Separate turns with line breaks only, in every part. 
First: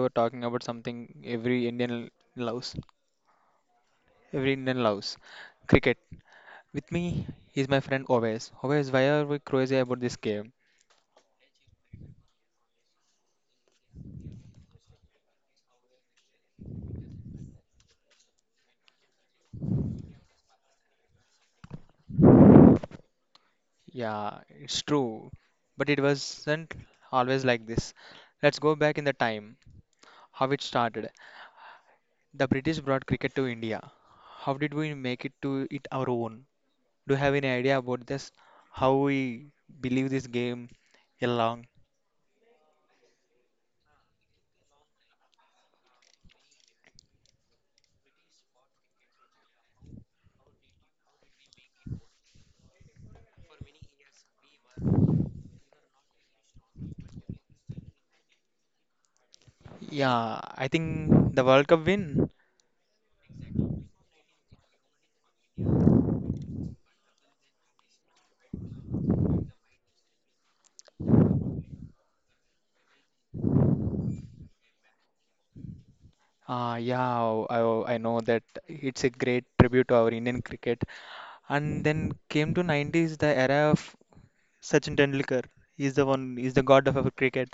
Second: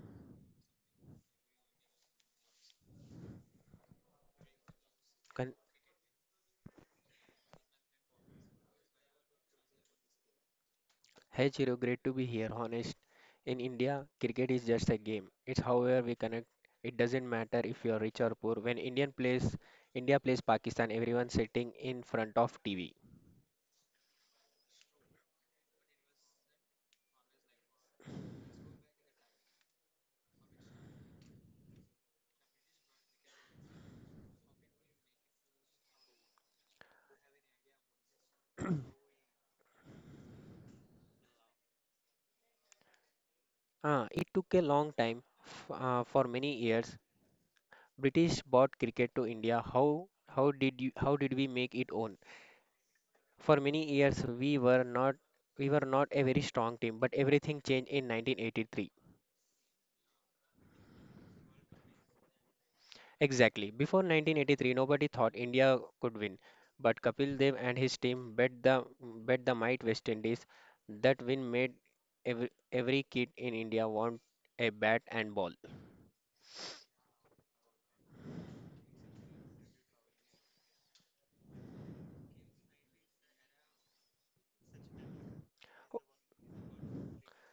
we're talking about something every Indian loves. Every Indian loves
Con-
cricket. With me is my friend Oves. Oves, why are we crazy about this game?
Hey Chiro, great to be here. Honest, in India, cricket is just a game. It's however we connect. It doesn't matter if you're rich or poor. When Indian plays, India plays Pakistan, everyone's sitting in front of TV.
Yeah, it's true, but it wasn't always like this. Let's go back in the time, how it started. The British brought cricket to India. How did we make it to it our own? Do you have any idea about this? How we believe this game along?
It took a long time, for many years. British brought cricket to India. How did we make it own? For many years, we were not a very strong team, but everything changed in 1983.
Yeah, I think the World Cup win.
Exactly. Before 1983, nobody thought India could win, but Kapil Dev and his team bet the might West Indies. That win made every kid in India want a bat and ball.
Yeah, I know that it's a great tribute to our Indian cricket. And then came to 90s, the era of Sachin Tendulkar. He's the one, he's the god of our cricket.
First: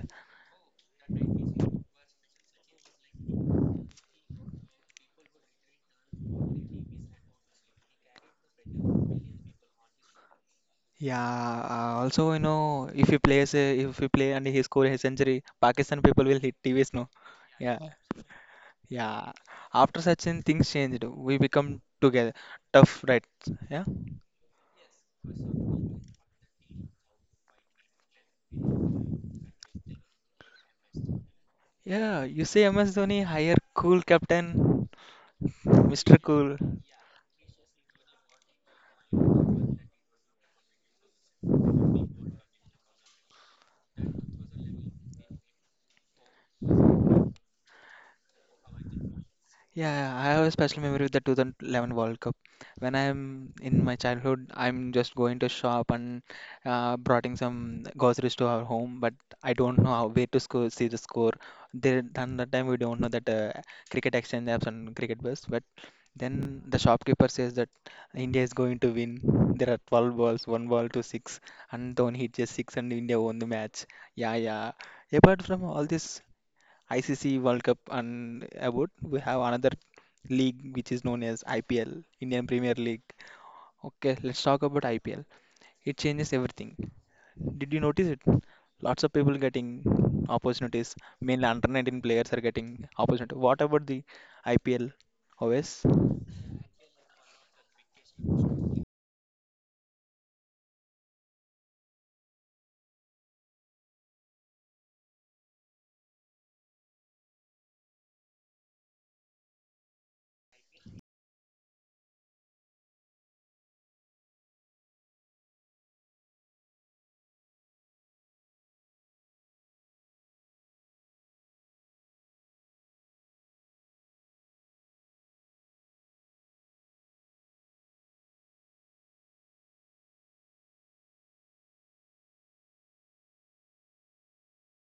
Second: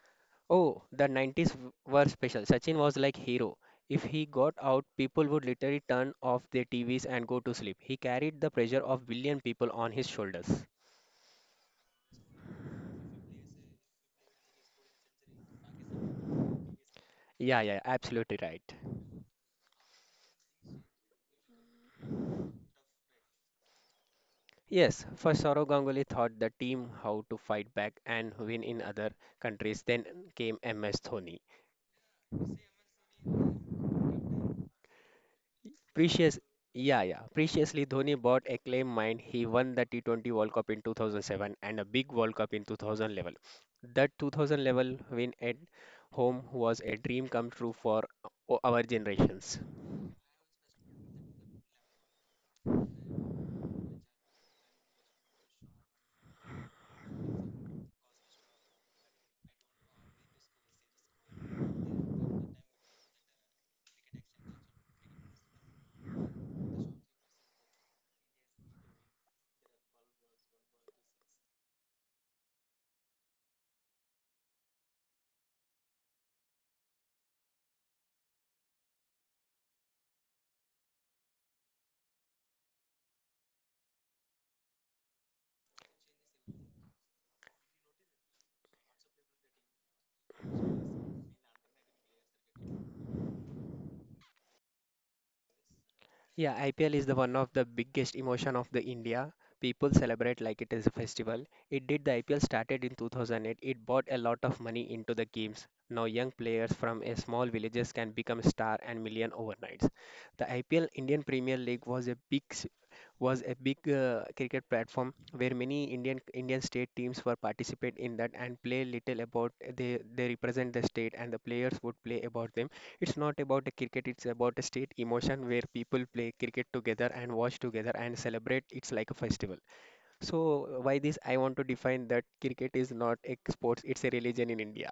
Oh, the 90s were special. Sachin was like hero. If he got out, people would literally turn off their TVs and go to sleep. He carried the pressure of billion people on his shoulders.
Yeah, also, if he plays, a, if he play and he score a century, Pakistan people will hit TVs, no?
Yeah,
Yeah,
yeah, absolutely right.
yeah. After Sachin, things changed. We become together. Tough, right? Yeah.
Yes, first Saurav Ganguly taught the team how to fight back and win in other countries. Then came MS Dhoni.
Yeah, you say MS Dhoni, hire cool captain. Mr.
Precious,
Cool.
yeah, yeah. Preciously, Dhoni bought a claim mind. He won the T20 World Cup in 2007 and a big World Cup in 2011. That 2000 level win at home was a dream come true for our generations.
Yeah, yeah, I have a special memory with the 2011 World Cup. When I'm in my childhood, I'm just going to shop and bringing some groceries to our home, but I don't know how where to score, see the score. There, at that time, we don't know that cricket exchange apps and cricket bus, but then the shopkeeper says that India is going to win. There are 12 balls, one ball to six, and Dhoni hit just six, and India won the match. Yeah, yeah. Apart from all this. ICC World Cup and about we have another league which is known as IPL, Indian Premier League. Okay, let's talk about IPL. It changes everything. Did you notice it? Lots of people getting opportunities. Mainly under 19 players are getting opportunity. What about the IPL? Always?
Yeah, IPL is the one of the biggest emotion of the India. People celebrate like it is a festival. It did the IPL started in 2008. It bought a lot of money into the games. Now young players from a small villages can become star and million overnights. The IPL Indian Premier League was a big cricket platform where many Indian state teams were participate in that and play little about they represent the state and the players would play about them. It's not about a cricket; it's about a state emotion where people play cricket together and watch together and celebrate. It's like a festival. So why this? I want to define that cricket is not a sports; it's a religion in India.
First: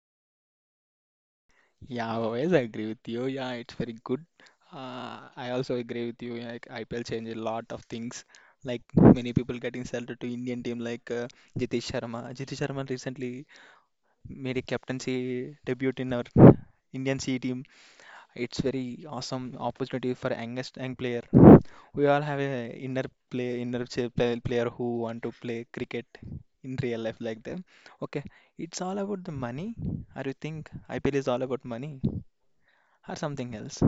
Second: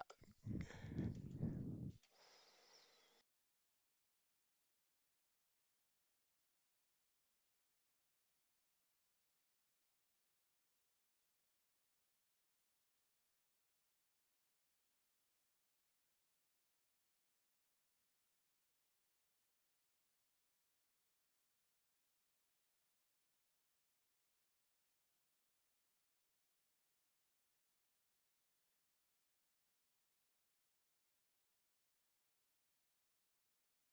Yeah, always. I agree with you. Yeah, it's very good. I also agree with you. Like IPL changed a lot of things. Like many people getting selected to Indian team, like Jitesh Sharma. Jitesh Sharma recently made a captaincy debut in our Indian C team. It's very awesome opportunity for youngest young player. We all have a inner play inner ch- play- player who want to play cricket in real life like them. Okay, it's all about the money. Or you think IPL is all about money or something else?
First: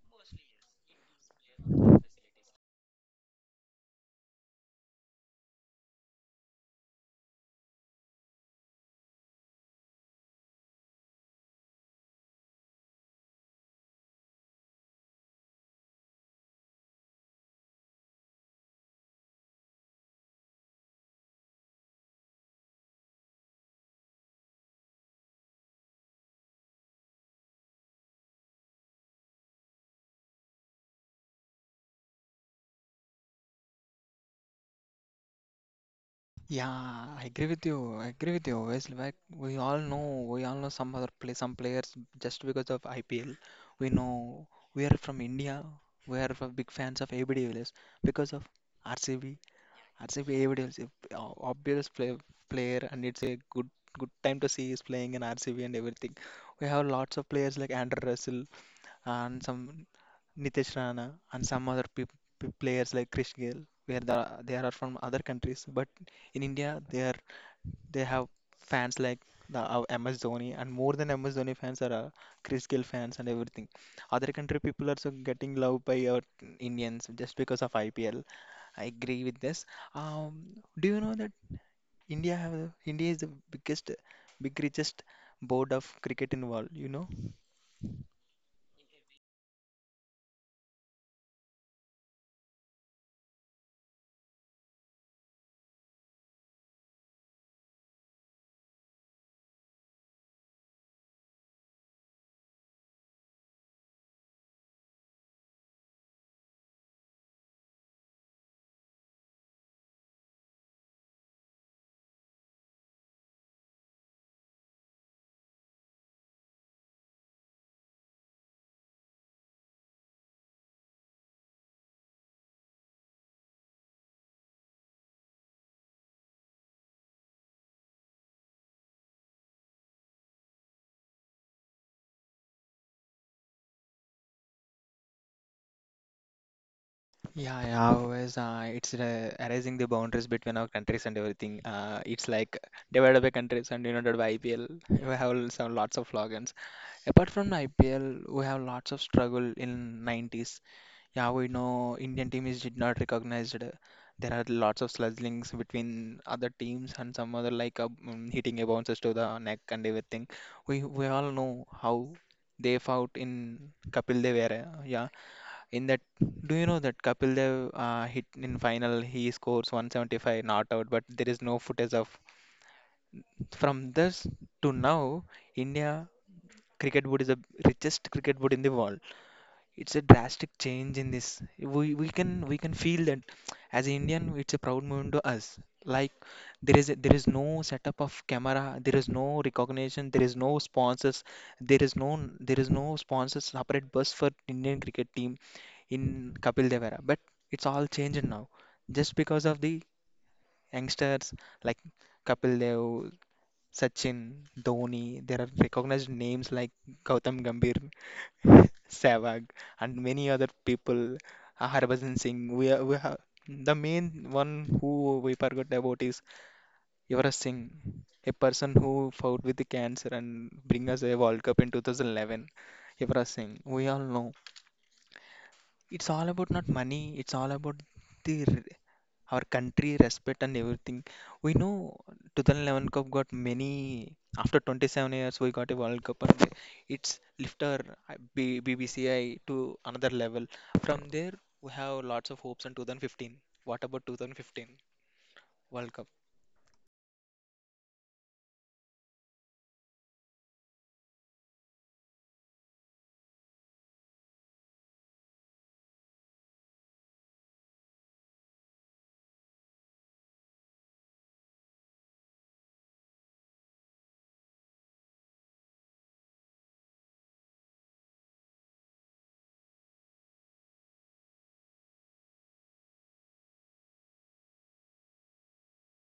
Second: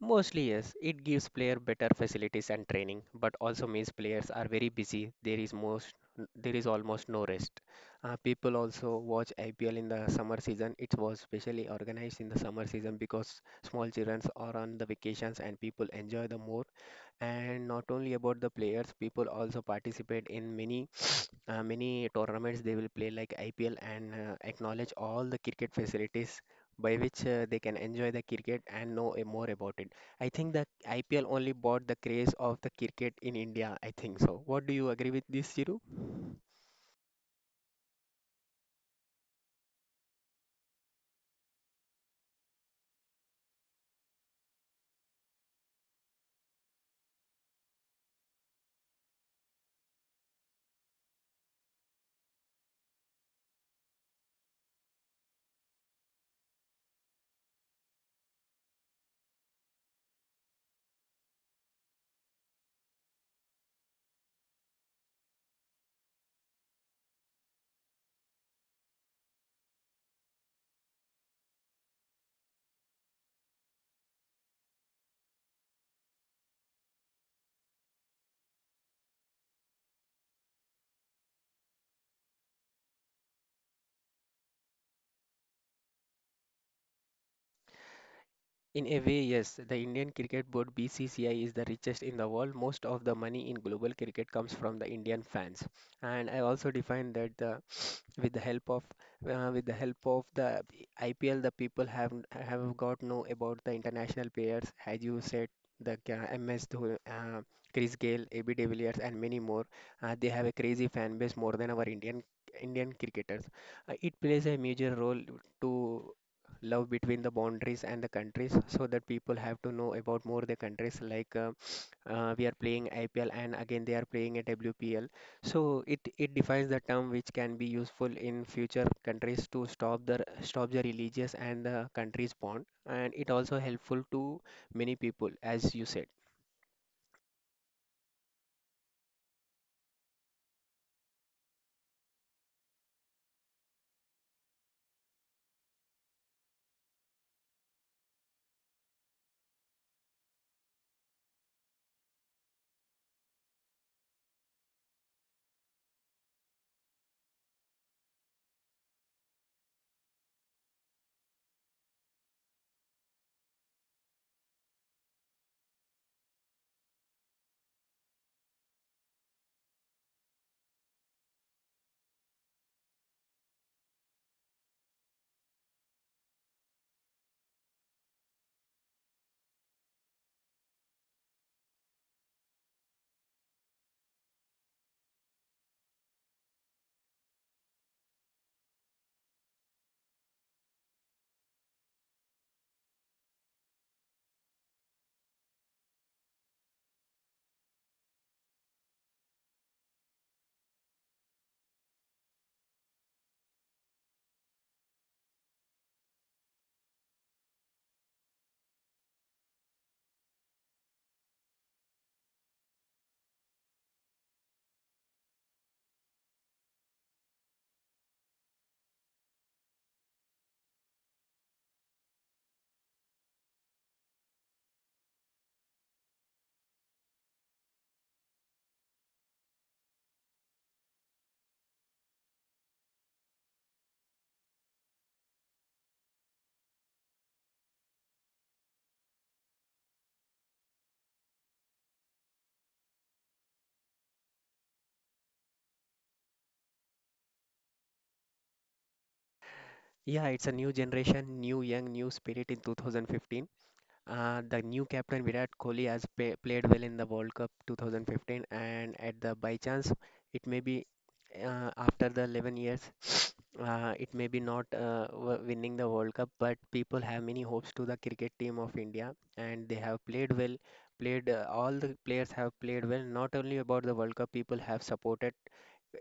Mostly, yes. It gives player better facilities and training, but also means players are very busy. There is almost no rest. People also watch IPL in the summer season. It was specially organized in the summer season because small children are on the vacations and people enjoy the more. And not only about the players, people also participate in many tournaments they will play like IPL and acknowledge all the cricket facilities by which they can enjoy the cricket and know more about it. I think the IPL only bought the craze of the cricket in India. I think so. What do you agree with this, Chiru?
Yeah, I agree with you. I agree with you. Obviously, like we all know some players just because of IPL. We know we are from India. We are from big fans of ABD Villiers because of RCB. R C B A B D RCB Villiers, is a obvious player, and it's a good time to see is playing in RCB and everything. We have lots of players like Andrew Russell and some Nitesh Rana and some other players like Krish Gayle, where they are from other countries, but in India, they have fans like our MS Dhoni, and more than MS Dhoni fans are Chris Gill fans and everything. Other country people are so getting loved by our Indians just because of IPL. I agree with this. Um, do you know that India is the big richest board of cricket in world? You know?
In a way, yes. The Indian Cricket Board BCCI is the richest in the world. Most of the money in global cricket comes from the Indian fans. And I also defined that the with the help of with the help of the IPL, the people have got know about the international players, as you said, the MS Dhoni, Chris Gayle, AB de Villiers, and many more. They have a crazy fan base more than our Indian cricketers. It plays a major role to love between the boundaries and the countries, so that people have to know about more the countries like. We are playing IPL and again they are playing a WPL. So it defines the term which can be useful in future countries to stop the religious and the country's bond, and it also helpful to many people, as you said.
Yeah, yeah, always. It's erasing the boundaries between our countries and everything. It's like divided by countries and united by IPL. We have some lots of slogans. Apart from the IPL, we have lots of struggle in 90s. Yeah, we know Indian team is did not recognized. There are lots of sludgings between other teams and some other like hitting a bounces to the neck and everything. We all know how they fought in Kapil Dev era. Yeah, in that, do you know that Kapil Dev hit in final? He scores 175 not out, but there is no footage of. From this to now, India cricket board is the richest cricket board in the world. It's a drastic change in this. We can feel that as an Indian, it's a proud moment to us. Like there is no setup of camera, there is no recognition, there is no sponsors, there is no sponsors separate bus for Indian cricket team in Kapil Dev era. But it's all changed now, just because of the youngsters like Kapil Dev, Sachin, Dhoni. There are recognized names like Gautam Gambhir. Sehwag, and many other people. Harbhajan Singh. We have the main one who we forgot about is Yuvraj Singh, a person who fought with the cancer and bring us a World Cup in 2011. Yuvraj Singh. We all know it's all about not money. It's all about the r- our country respect and everything. We know 2011 Cup got many. After 27 years, we got a World Cup, and it's lifted our BBCI to another level. From there, we have lots of hopes on 2015. What about 2015 World Cup?
Yeah, it's a new generation, new young, new spirit in 2015. The new captain Virat Kohli has played well in the World Cup 2015, and at the by chance, it may be after the 11 years. It may be not winning the World Cup, but people have many hopes to the cricket team of India, and they have played well. Played All the players have played well. Not only about the World Cup, people have supported,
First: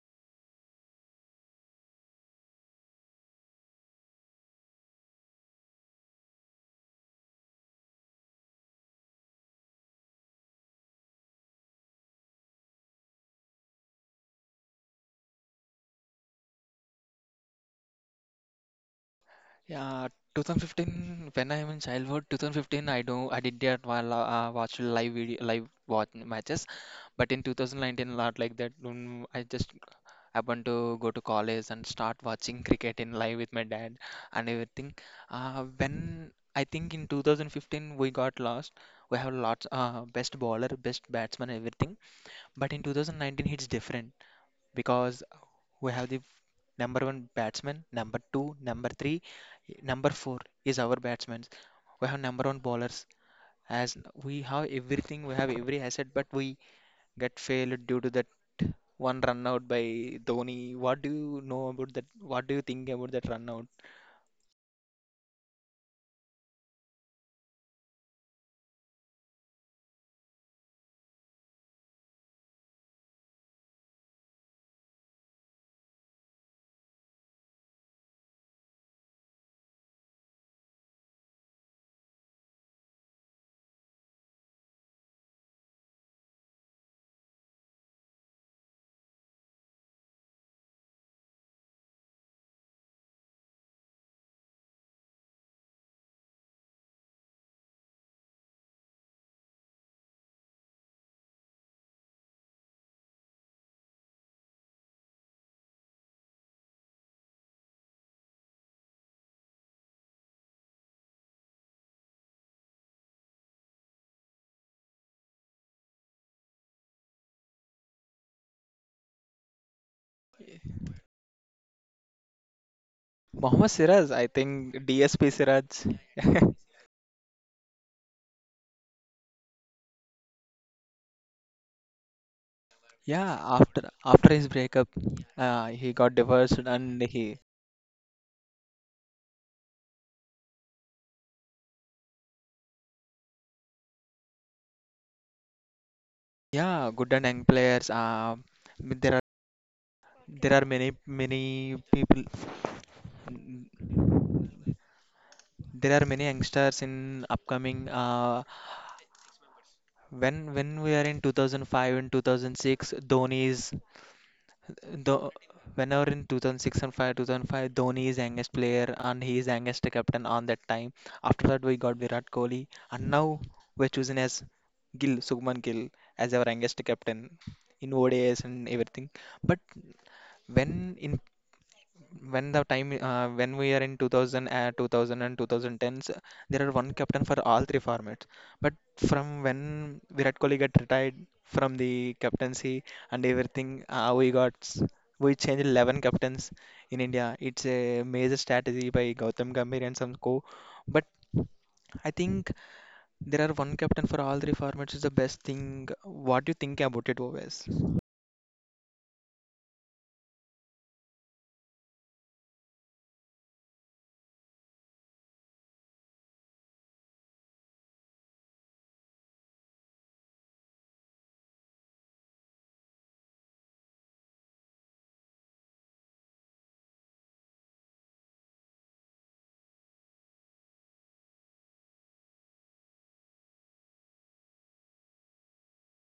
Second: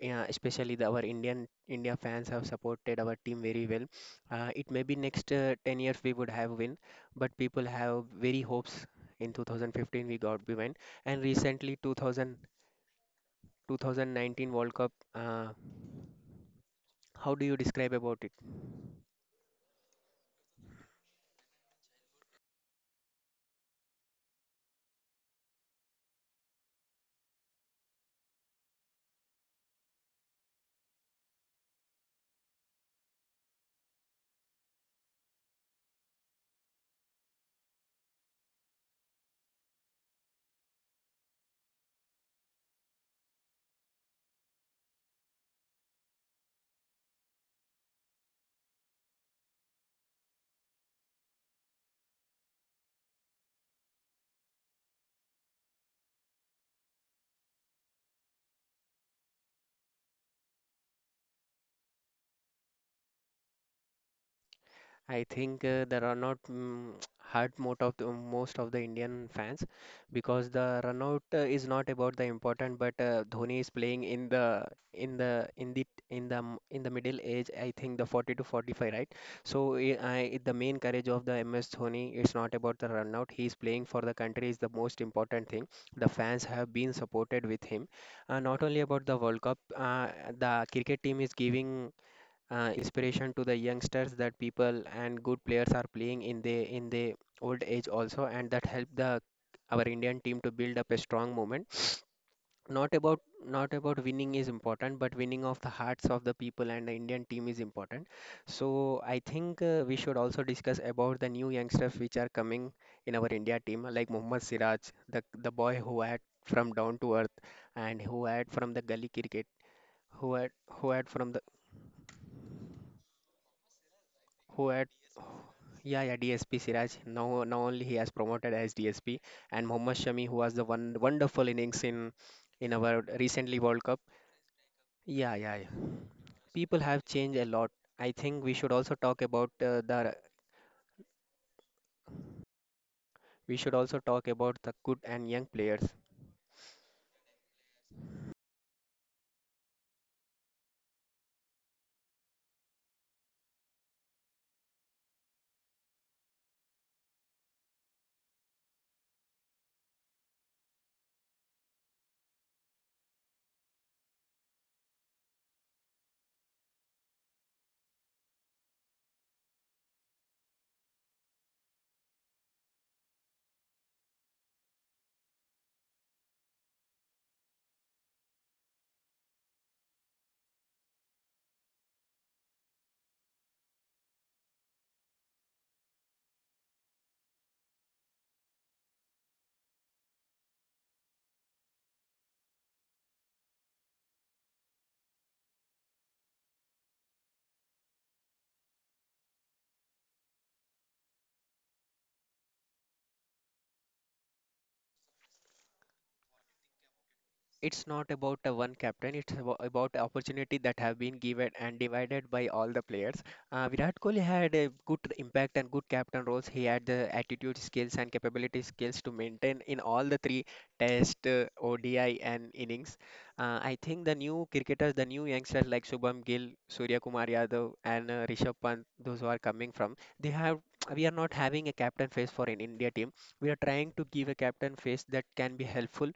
especially our Indian India fans have supported our team very well. It may be next 10 years we would have win, but people have very hopes. In 2015 we got we win, and recently 2000 2019 World Cup. How do you describe about it?
Yeah, 2015 when I'm in childhood, 2015 I don't I did that while watch live video live watch matches, but in 2019 not like that. I just happened to go to college and start watching cricket in live with my dad and everything. When I think in 2015 we got lost. We have lots best bowler, best batsman, everything. But in 2019 it's different because we have the number one batsman, number two, number three, number four is our batsmen. We have number one bowlers. As we have everything, we have every asset, but we get failed due to that one run out by Dhoni. What do you know about that? What do you think about that run out?
I think the runout hurt most of the Indian fans because the runout is not about the important, but Dhoni is playing in the in the in the in the m- in the middle age. I think the 40 to 45, right? So I the main courage of the MS Dhoni is not about the run out. He is playing for the country is the most important thing. The fans have been supported with him. Not only about the World Cup, the cricket team is giving inspiration to the youngsters that people and good players are playing in the old age also and that help the our Indian team to build up a strong moment. Not about not about winning is important, but winning of the hearts of the people and the Indian team is important. So I think we should also discuss about the new youngsters which are coming in our India team, like Mohammad Siraj, the boy who had from down to earth and who had from the gully cricket, who had who had from the
Mohammad Siraj, I
who
think
had
DSP Siraj.
Yeah, yeah, DSP Siraj. Now only he has promoted as DSP, and Mohammad Shami, who was the one wonderful innings in our
Yeah,
recently World
after
Cup.
after his breakup,
Yeah, yeah, yeah.
he got divorced
People have
and
changed
he
a lot. I think we should also talk about the we should also talk about the good and young players.
yeah, good and young players. There are many people. There are many youngsters in upcoming. When we are in 2005 and 2006, Dhoni is the whenever in 2006 and 5 2005 Dhoni is youngest player and he is youngest captain on that time after that we got Virat Kohli and now we're choosing as Gill Sugman Gill as our youngest captain in ODIs and everything but when in when the time when we are in 2000 and 2010s there are one captain for all three formats but from when virat kohli got retired from the captaincy and everything uh, we got s- we changed 11 captains in india. It's a major strategy by gautam gambhir and some co but I think there are one captain for all three formats is the best thing. What do you think about it, Oves?
It's not about a one captain, it's about the opportunity that have been given and divided by all the players. Virat Kohli had a good impact and good captain roles, he had the attitude skills and capability skills to maintain in all the three test, ODI and innings. I think the new youngsters like Shubham Gill, Surya Kumar Yadav and Rishabh Pant, those who are coming from they have we are not having a captain face for an India team, we are trying to give a captain face that can be helpful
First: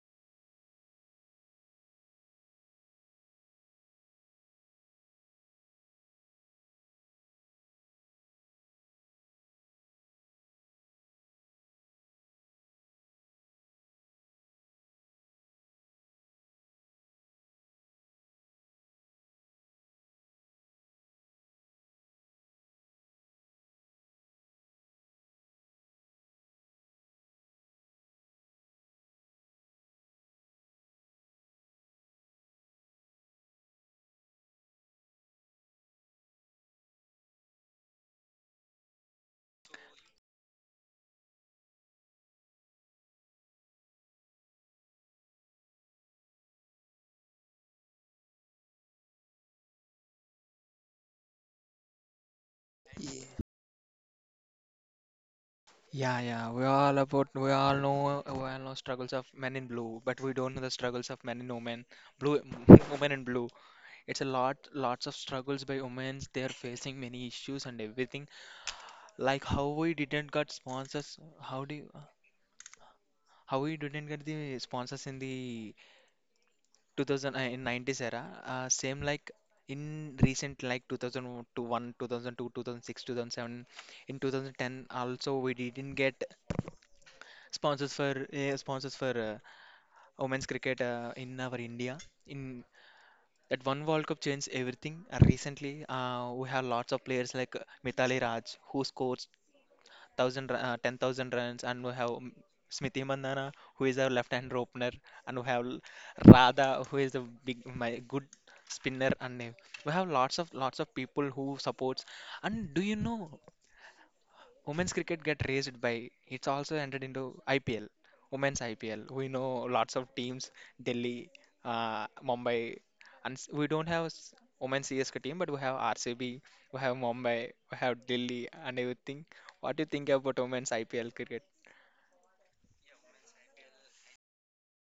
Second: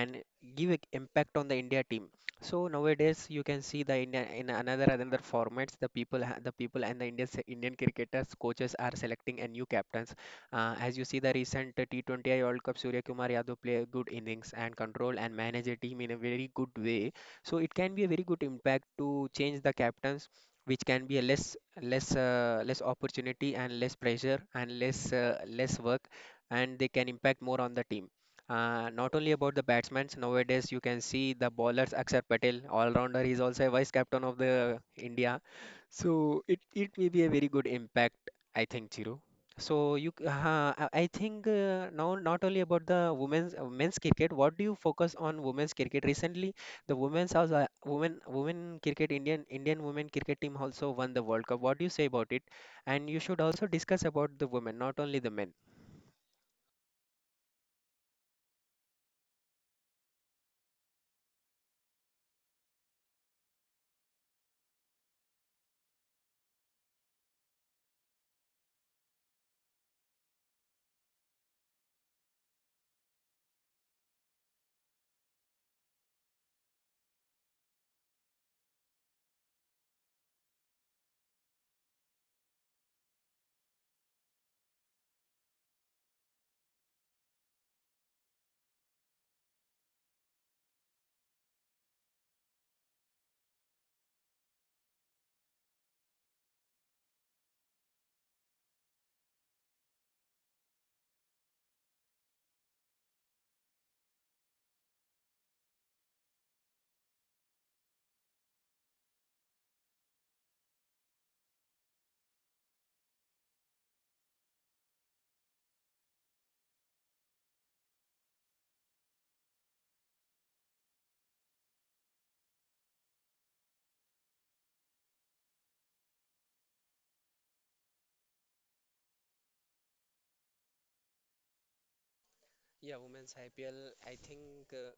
and give a impact on the India team. So nowadays you can see the India in another formats, the people and the Indian cricketers coaches are selecting a new captains. As you see the recent T20I World Cup, Surya Kumar Yadav play a good innings and control and manage a team in a very good way. So it can be a very good impact to change the captains, which can be a less opportunity and less pressure and less work, and they can impact more on the team. Not only about the batsmen, nowadays you can see the bowlers Akshar Patel, all-rounder. He's also a vice captain of the India, so it may be a very good impact, I think, Chiru. So you, c- I think now not only about the women's men's cricket. What do you focus on women's cricket recently? The women cricket Indian women cricket team also won the World Cup. What do you say about it? And you should also discuss about the women, not only the men.
Yeah, yeah. We all know struggles of men in blue, but we don't know the struggles of men and women. Blue Women in blue. It's a lots of struggles by women. They're facing many issues and everything. Like how we didn't got sponsors. How do you, how we didn't get the sponsors in the 2000 uh, in 90s era? Same like in recent like 2001, 2002, 2006, 2007, in 2010 also we didn't get sponsors for women's cricket in our India. In that one World Cup changed everything. Recently, we have lots of players like Mithali Raj who scores 10,000 runs, and we have Smriti Mandhana who is our left-hand opener, and we have Radha who is a my good spinner, and we have lots of people who supports. And do you know women's cricket get raised by it's also entered into IPL, women's IPL. We know lots of teams, Delhi, Mumbai, and s- we don't have s- women's CSK team, but we have RCB, we have Mumbai, we have Delhi, and everything. What do you think about women's IPL cricket?
Yeah, women's IPL, I think.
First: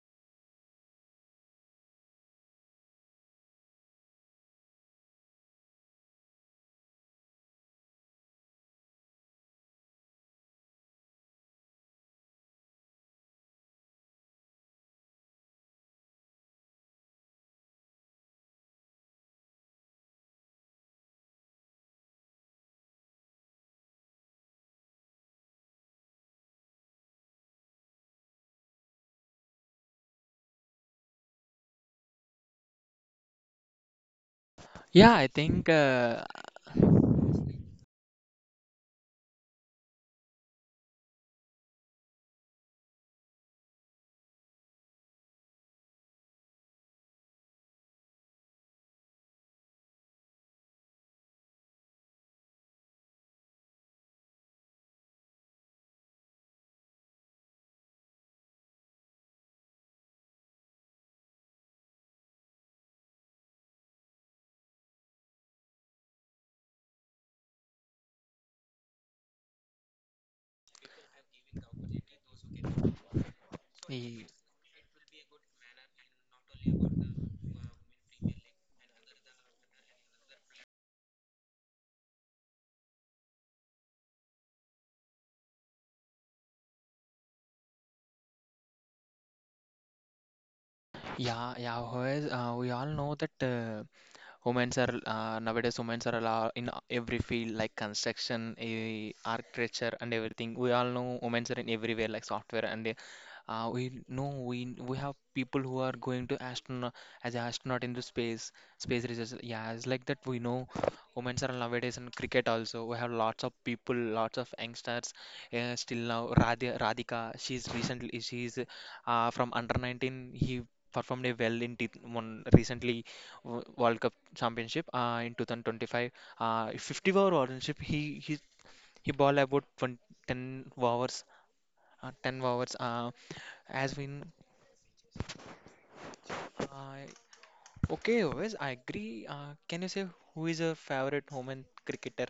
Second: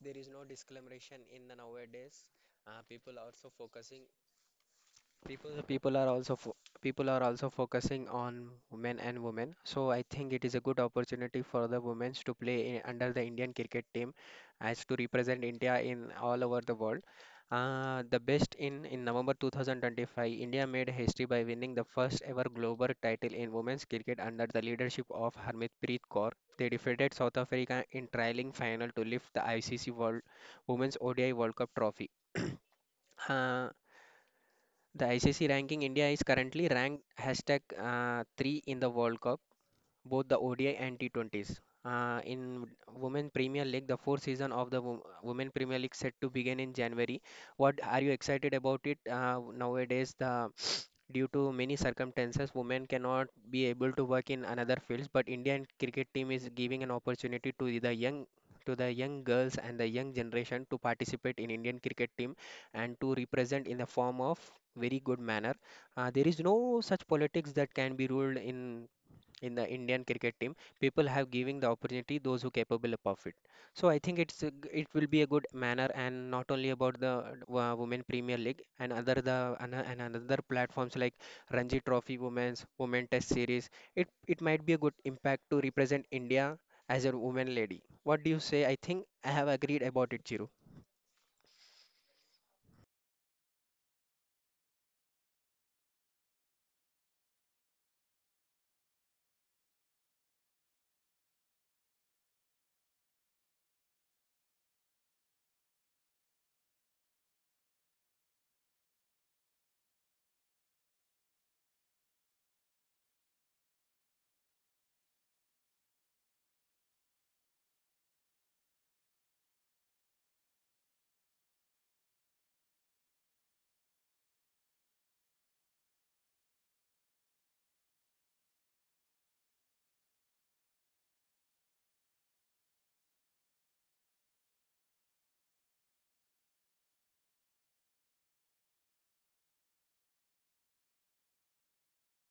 There is no discrimination in the nowadays people are so focusing. People, people are also fo- people are also focusing on men and women. So I think it is a good opportunity for the women to play under the Indian cricket team, as to represent India in all over the world. The best in November 2025, India made history by winning the first ever global title in women's cricket under the leadership of Harmanpreet Kaur. They defeated South Africa in trialing final to lift the ICC World Women's ODI World Cup trophy. Uh, the
Yeah, I
ICC
think
ranking, India is currently ranked hashtag 3 in the World Cup, both the ODI and T20s. In Women Premier League, the fourth season of the Women Premier League set to begin in January. What are you excited about it nowadays? The Due to many circumstances, women cannot be able to work in another fields, but Indian cricket team is giving an opportunity to the young girls and the young generation to participate in Indian cricket team and to represent in the form of very good manner. There is no such politics that can be ruled in the Indian cricket team, people have giving the opportunity those who capable of it. So I think
y-
it will be a good manner and not only about the Women Premier League and other and another platforms like Ranji Trophy Women Test Series. It might be a good impact to represent India as a woman lady. What do you say? I think I have agreed about it, Chiru.
yeah, yeah, whereas, we all know that women's are nowadays women's are allo- in every field like construction, eh, architecture, and everything. We all know women's are in everywhere like software and we know we have people who are going to astronaut as an astronaut into space, space research. Yeah, it's like that. We know women are nowadays in cricket also. We have lots of people, lots of youngsters. Still now, Radhika, she's from under 19. He performed a well in t one recently wo- World Cup championship in 2025. 50 over championship. He ball about 20, 10 overs. 10 overs as win I okay, Ovis. I agree. Can you say who is your favorite woman cricketer?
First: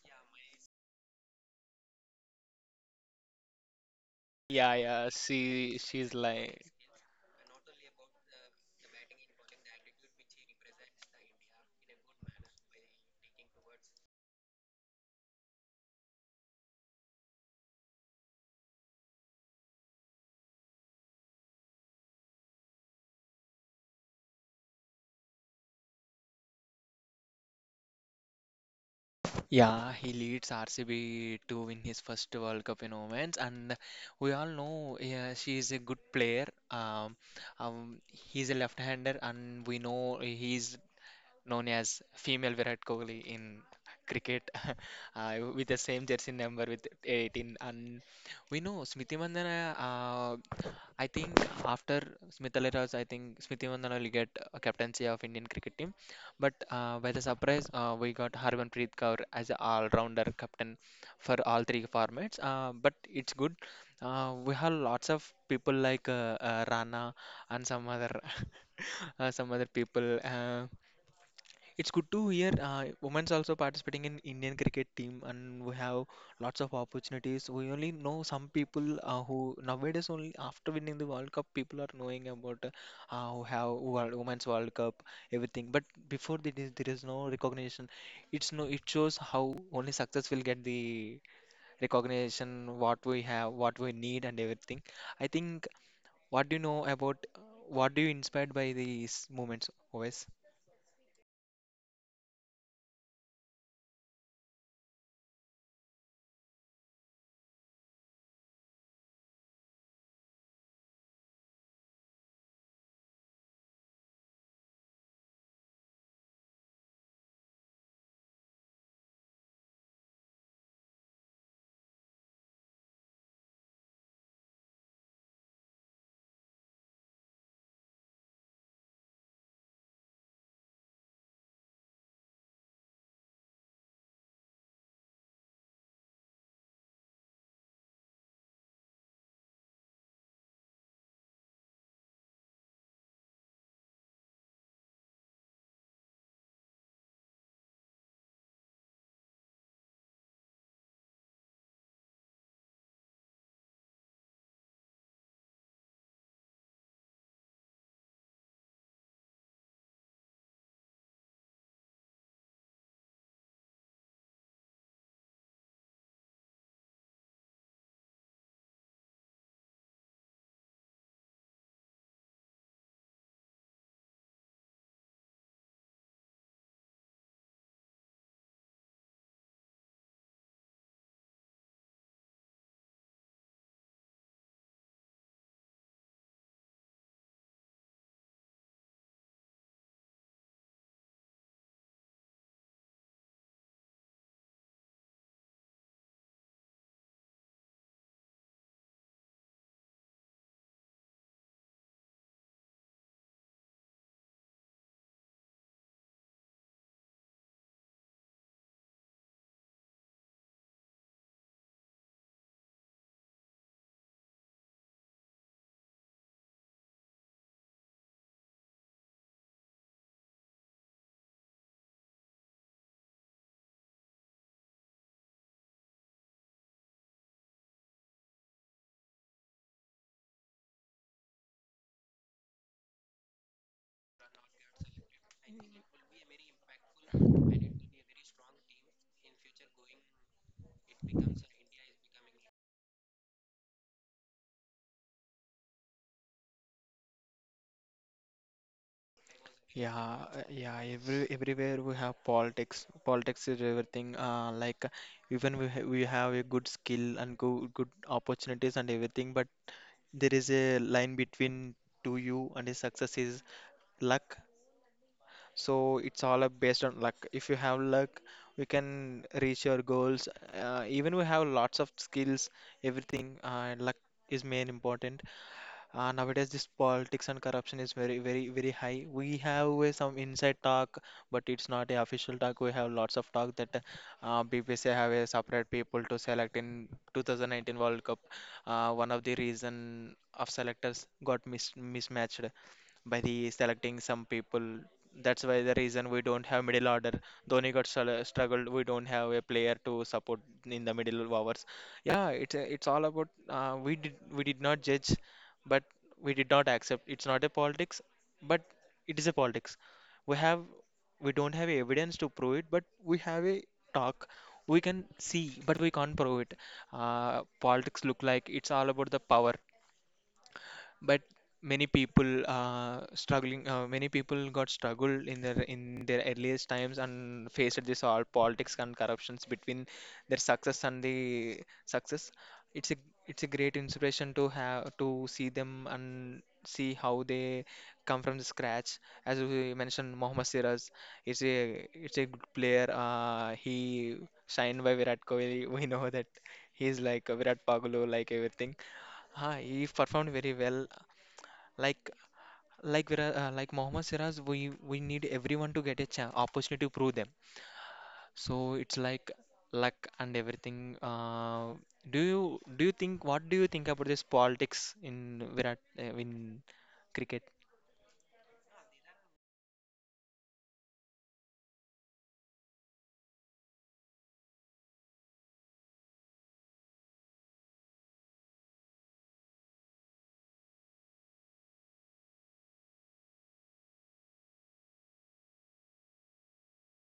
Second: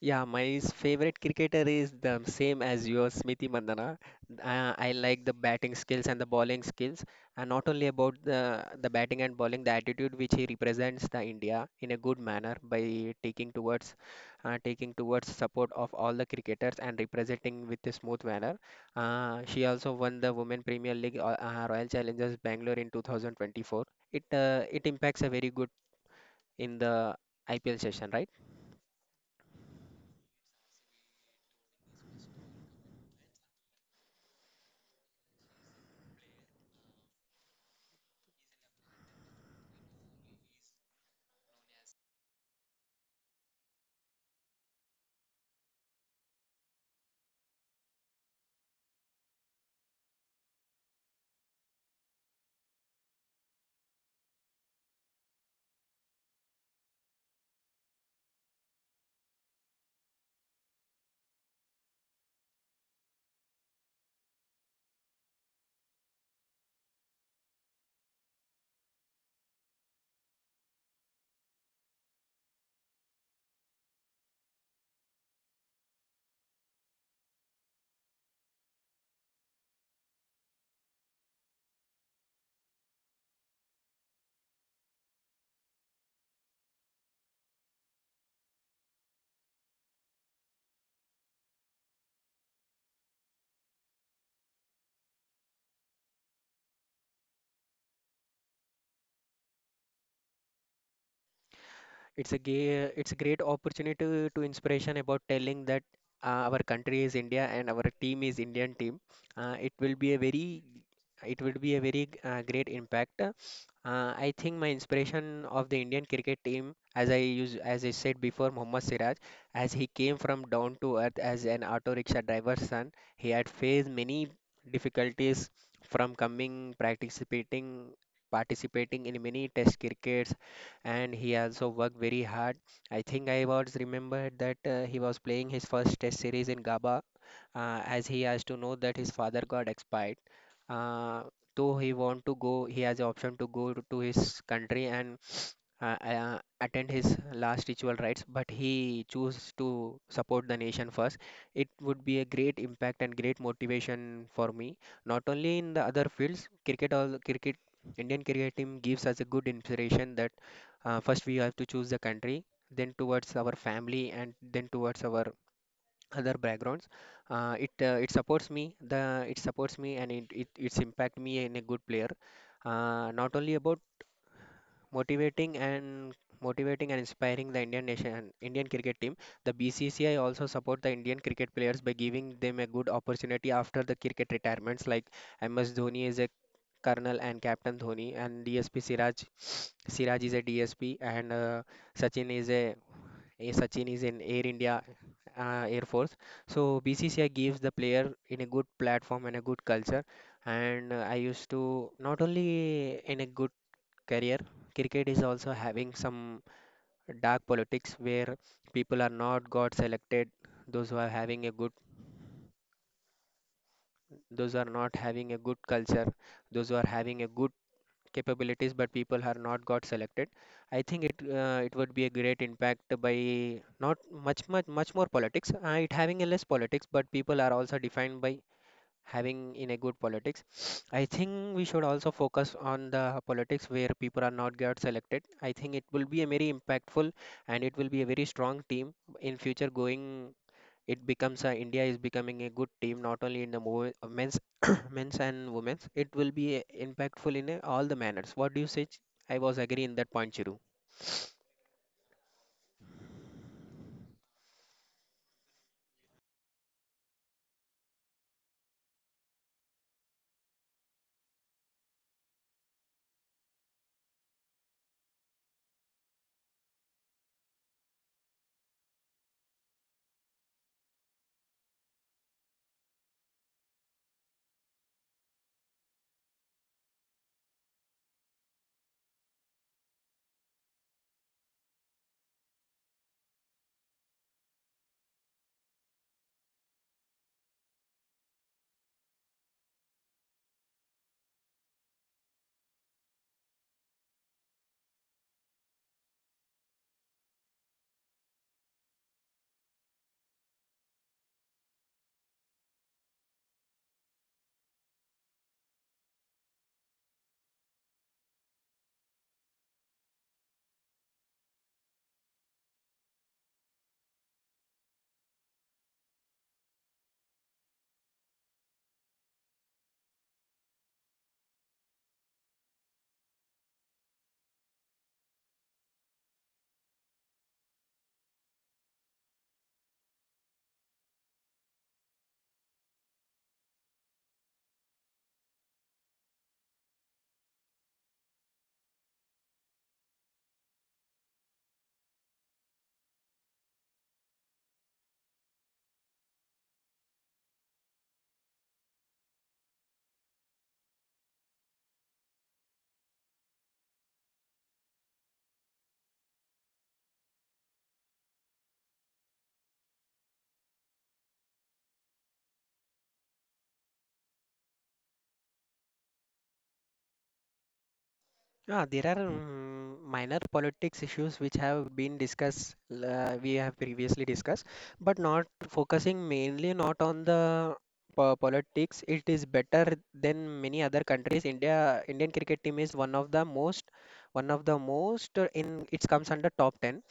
Yeah, my favorite cricketer is the same as yours, Smriti Mandhana.
Yeah,
I
yeah.
like the batting
She
skills
she's
and the bowling
like
skills, and not only about the batting and bowling, the attitude which he represents the India in a good manner by taking towards support of all the cricketers and representing with a smooth manner. She also won the Women Premier League Royal Challengers Bangalore in 2024. It impacts a very good in the IPL session, right?
yeah, he leads RCB to win his first World Cup in Women's, and we all know yeah, she is a good player. He's a left-hander, and we know he's known as female Virat Kohli in cricket, with the same jersey number with 18. And we know Smriti Mandhana. I think after Smita Raj, I think Smriti Mandhana will get a captaincy of Indian cricket team. But by the surprise, we got Harmanpreet Kaur as an all-rounder captain for all three formats. But it's good. We have lots of people like Rana and some other some other people. It's good to hear women's also participating in Indian cricket team, and we have lots of opportunities. We only know some people who nowadays only after winning the World Cup, people are knowing about who have World, women's World Cup, everything. But before that, there is no recognition. It's no. It shows how only success will get the recognition, what we have, what we need, and everything. I think. What do you know about? What do you inspired by these movements, OS?
It's a great opportunity to inspiration about telling that our country is India and our team is Indian team. Uh, it will be a very, it will be a very great impact. I think my inspiration of the Indian cricket team, as I use, as I said before, Mohammad Siraj, as he came from down to earth as an auto rickshaw driver's son, he had faced many difficulties from coming participating in many test crickets, and he also worked very hard. I think I was remembered that he was playing his first test series in GABA as he has to know that his father got expired. Uh, though he want to go, he has the option to go to his country and attend his last ritual rites, but he chose to support the nation first. It would be a great impact and great motivation for me, not only in the other fields. Cricket, all cricket, Indian cricket team gives us a good inspiration that first we have to choose the country, then towards our family, and then towards our other backgrounds. It supports me. The It supports me and it it's impact me in a good player. Not only about motivating and motivating and inspiring the Indian cricket team. The BCCI also support the Indian cricket players by giving them a good opportunity after the cricket retirements like MS Dhoni is a colonel and captain Dhoni, and DSP Siraj is a DSP, and Sachin is a Sachin is in Air India Air Force. So BCCI gives the player in a good platform and a good culture, and I used to not only in a good career. Cricket is also having some dark politics where people are not got selected, those who are having a good, those who are not having a good culture, those who are having a good capabilities, but people are not got selected. I think it would be a great impact by not much more politics. It having a less politics, but people are also defined by having in a good politics. I think we should also focus on the politics where people are not get selected. I think it will be a very impactful, and it will be a very strong team in future going. It becomes a, India is becoming a good team not only in the men's men's and women's. It will be impactful in a, all the manners. What do you say? I was agree in
Yeah,
that point, Chiru.
yeah. Everywhere we have politics. Politics is everything. Like even we have a good skill and good opportunities and everything, but there is a line between to you and the success is luck. So it's all up based on luck. If you have luck, we can reach your goals. Even we have lots of skills, everything. Luck is main important. Nowadays this politics and corruption is very high. We have some inside talk, but it's not a official talk. We have lots of talk that bbc have a separate people to select in 2019 world cup. One of the reason of selectors got mismatched by the selecting some people. That's why the reason we don't have middle order. Dhoni got struggled. We don't have a player to support in the middle overs. Yeah, it's all about we did not judge, but we did not accept it's not a politics, but it is a politics. We have, we don't have evidence to prove it, but we have a talk. We can see but we can't prove it. Politics look like it's all about the power, but many people struggling. Many people got struggled in their earliest times and faced this all politics and corruptions between their success and the success. It's a, it's a great inspiration to have to see them and see how they come from the scratch. As we mentioned Mohammad Siraj is a, it's a good player. He signed by Virat Kohli. We know that he's like a Virat Pagulu like everything. Ah, he performed very well, like like like Mohammad Siraj, we need everyone to get a chance, opportunity to prove them. So it's like luck and everything. Do you think What do you think about this politics in Virat in cricket?
Yeah, there are minor politics issues which have been discussed, we have previously discussed, but not focusing mainly not on the politics. It is better than many other countries. India, Indian cricket team is one of the most, one of the most in it comes under top 10,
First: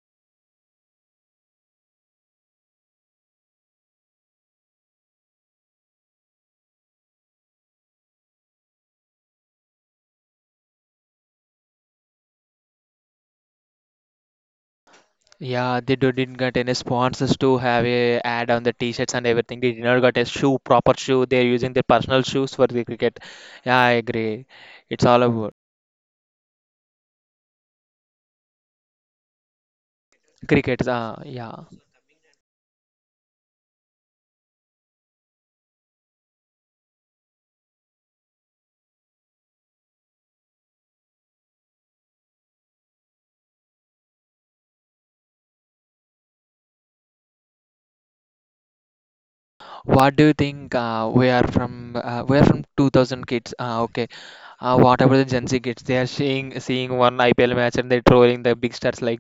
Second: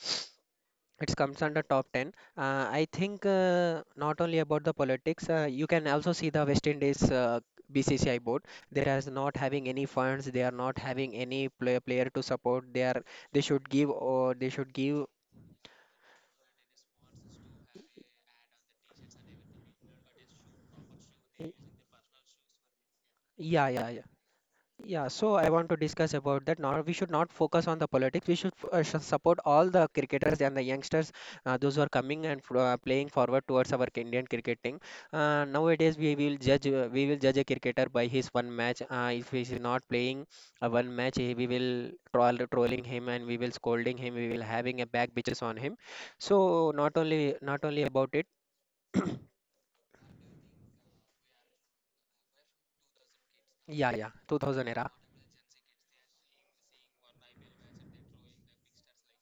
I think not only about the politics, you can also see the West Indies BCCI board. They are not having any funds. They are not having any player to support. They are they should give or they should give.
Yeah, they do, didn't get any sponsors to have a ad on the t-shirts and everything. They did not got a shoe, proper shoe. They're using their personal shoes for the cricket.
Yeah,
Yeah,
yeah,
I
yeah.
agree. It's
Yeah,
all
so I
about
want to discuss about that. Now we should not focus on the politics. We should support all the cricketers and the
cricket.
youngsters,
Yeah.
those who are coming and playing forward towards our Indian cricket team. Nowadays, we will judge a cricketer by his one match. If he is not playing one match, we will trolling him, and we will scolding him. We will having a back bitches on him. So not only about it.
What do you think? We are from 2000 kids.
Yeah,
Okay.
yeah, 2000 era.
Whatever the Gen Z kids, they are seeing one IPL match and they're trolling the big stars like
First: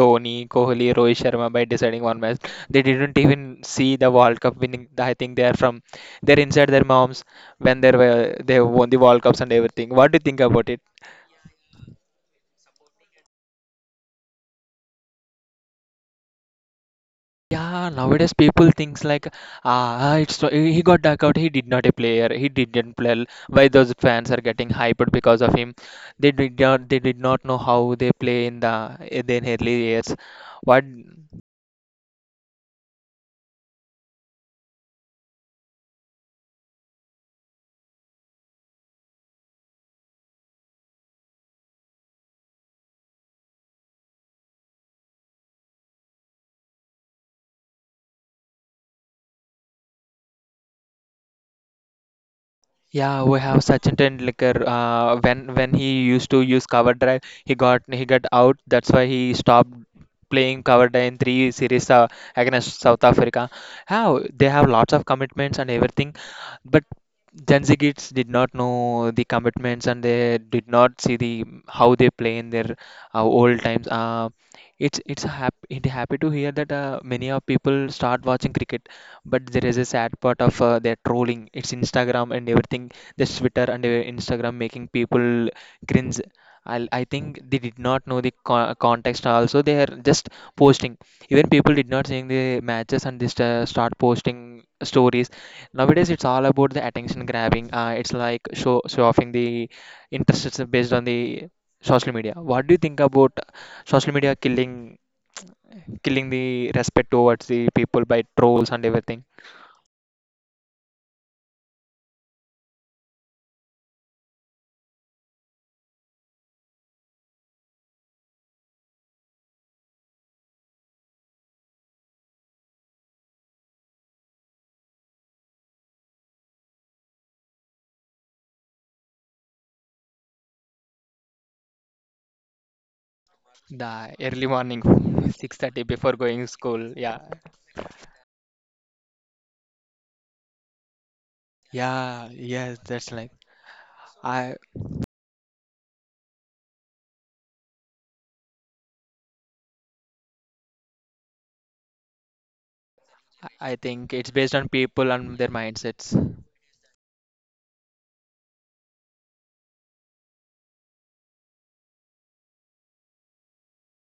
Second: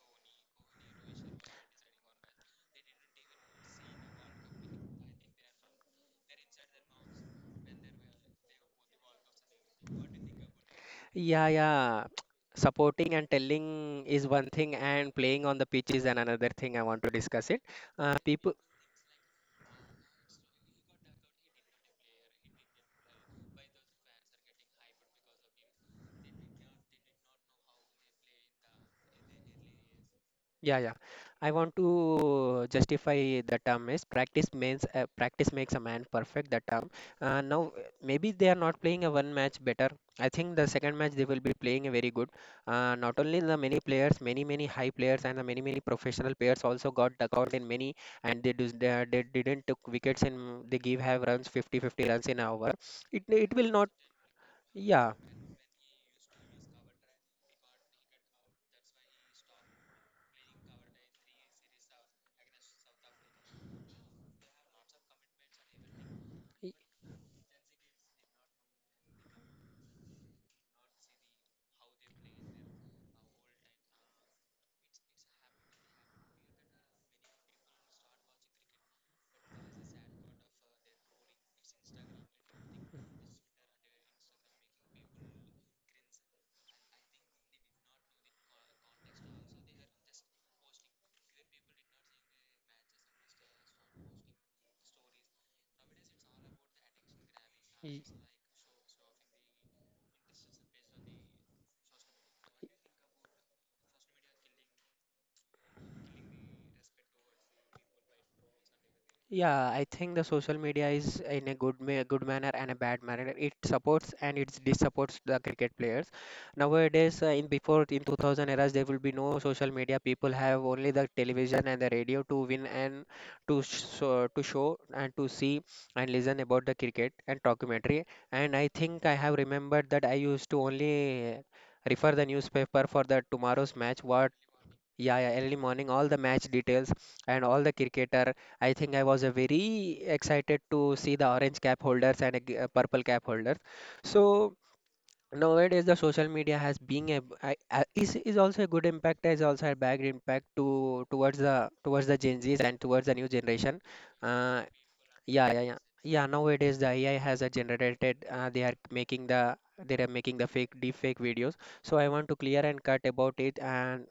Dhoni, Kohli, Rohit Sharma by deciding one match. They didn't even see the World Cup winning. I think they are from, they're inside their moms when they were they won the World Cups and everything. What do you think about it?
Yeah, yeah. Supporting and telling is one thing, and playing on the pitch is an another thing. I want to discuss it.
Yeah,
Uh,
nowadays
people,
people thinks like, ah, he got duck out. He did not a player. He didn't play. Why those fans are getting hyped because of him? They did not. They did not know how they play in the in their early years.
Yeah,
What?
yeah. I want to justify the term is practice means practice makes a man perfect. The term. Now maybe they are not playing a one match better. I think the second match they will be playing a very good. Not only the many players, many high players and the many professional players also got dug out in many, and they didn't took wickets, and they give have runs 50 runs in an over.
Yeah,
It
we
it
have
will not.
Sachin Tendulkar.
Yeah.
When he used to use cover drive, he got out. That's why he stopped playing cover drive in three series against South Africa. How they have lots of commitments and everything, but Gen Z kids did not know the commitments and they did not see the how they play in their old times. It happy to hear that many of people start watching cricket, but there is a sad part of their trolling. It's instagram and everything, this twitter and instagram making people cringe. I think they did not know the context also. They are just posting. Even people did not seeing the matches and just start posting stories. Nowadays it's all about the attention grabbing. It's like show offing the interests based on the social media. What do you think about social media killing the respect towards the people by trolls and everything?
Yeah, I think the social media is in a good manner and a bad manner. It supports and it dissupports the cricket players. Nowadays, in before in 2000 eras, there will be no social media. People have only the television and the radio to win and to to show and to see and listen about the cricket and documentary. And I think I have remembered that I used to only refer the newspaper for the tomorrow's match,
The
what
early morning,
yeah, yeah, early
6:30
morning, all
before
the match
going school.
details
Yeah.
and all the cricketer. I think I was very excited to see the orange cap holders
Yeah,
and
yes,
purple
that's
cap
like
holders. So
I,
nowadays, the social media has been a, b- I- a- is also a good impact, is also a bad impact to towards the Gen Zs and towards the new generation.
think it's based
Uh,
on people and their
yeah, yeah, yeah.
mindsets.
Yeah, nowadays the AI has a generated they are making they are making the fake deep fake videos. So I want to clear and cut about it, and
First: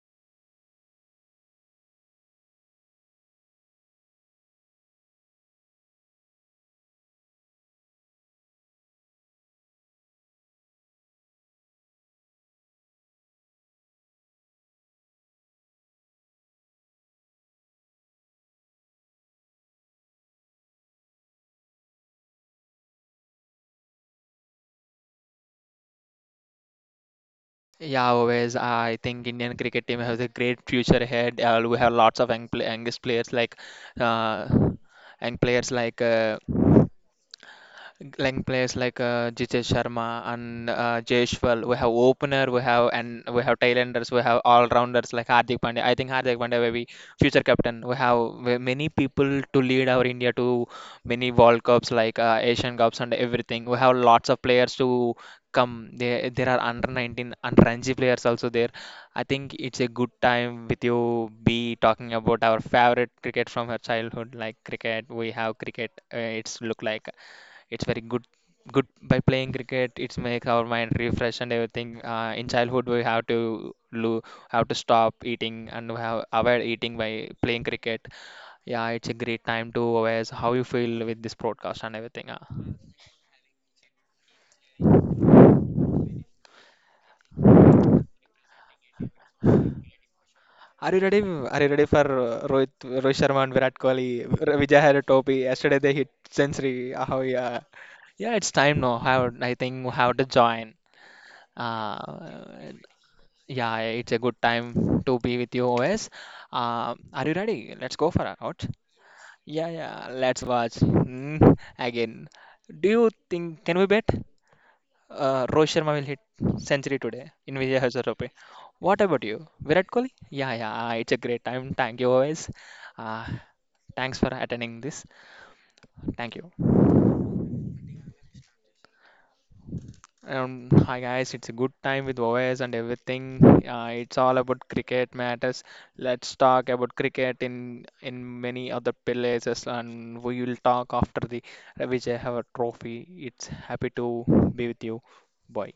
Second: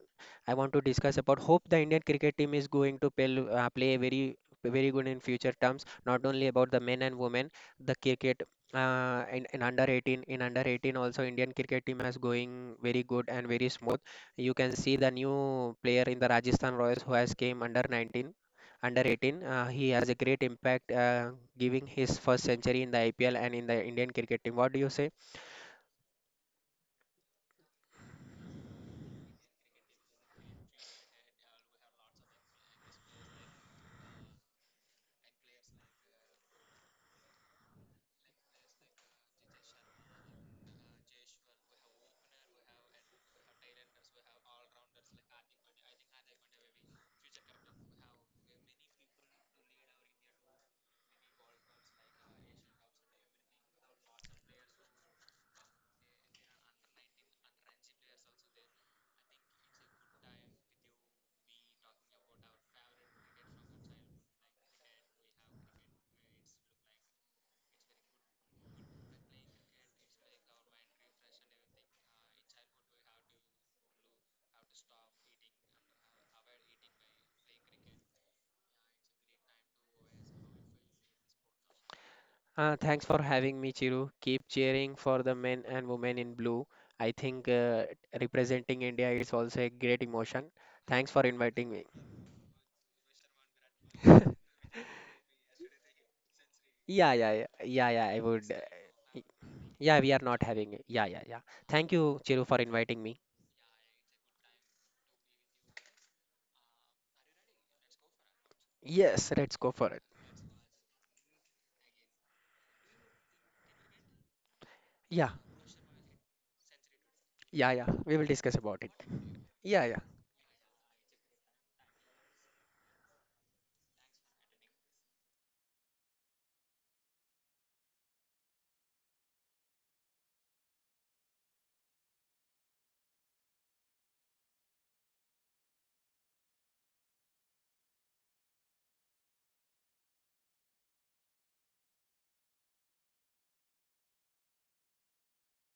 I want to discuss about hope the Indian cricket team is going to play, play very very good in future terms, not only about the men and women the cricket in under 18, also Indian cricket team has going very good and very smooth. You can see the new player in the Rajasthan Royals who has came under 19, under 18. He has a great impact, giving his first century in the IPL and in the Indian cricket team. What do you say?
Yeah, always I think Indian cricket team has a great future ahead. We have lots of youngest players like uh, young players like players like Jitesh Sharma and Jaishwal. We have opener, we have, and we have tailenders, we have all rounders like Hardik Pandya. I think Hardik Pandya will be future captain. We have, many people to lead our India to many World Cups like Asian Cups and everything. We have lots of players to come. There are under 19, under Ranji players also there. I think it's a good time with you be talking about our favorite cricket from her childhood, like cricket. We have cricket. It's look like it's very good. By playing cricket it's make our mind refresh and everything. In childhood we have to have to stop eating and we have avoid eating by playing cricket. Yeah, it's a great time to awareness how you feel with this broadcast and everything.
Thanks for having me, Chiru. Keep cheering for the men and women in blue. I think representing India is also a great emotion.
Are you
Thanks
ready?
for
Are you
inviting me.
ready for rohit sharma and virat kohli? Vijay Haratopi? Yesterday they hit century.
Yeah,
How?
yeah, yeah,
Yeah,
yeah, yeah. I
yeah,
would.
it's time now. How? I think
Yeah,
how
we are
to
not
join.
having it. Yeah, yeah, yeah. Thank
uh,
you, Chiru, for inviting me.
Yeah, it's a good time to be with you, OS. Are you ready? Let's go for a out.
Yes, let's
Yeah,
go for
yeah,
it.
let's watch. Hmm, again. Do you think, can we bet?
Yeah,
Rohit Sharma will hit century today in
yeah,
Vijay
yeah. We will
Hazare.
discuss about it.
What about you?
Yeah,
Virat
yeah.
Kohli? Yeah, yeah, it's a great time. Thank you, OS. Uh, Thanks for attending this. Thank you. Hi guys, it's a good time with OS and everything. It's all about cricket matters. Let's talk about cricket in many other places, and we will talk after the Vijay have a trophy. It's happy to be with you. Bye.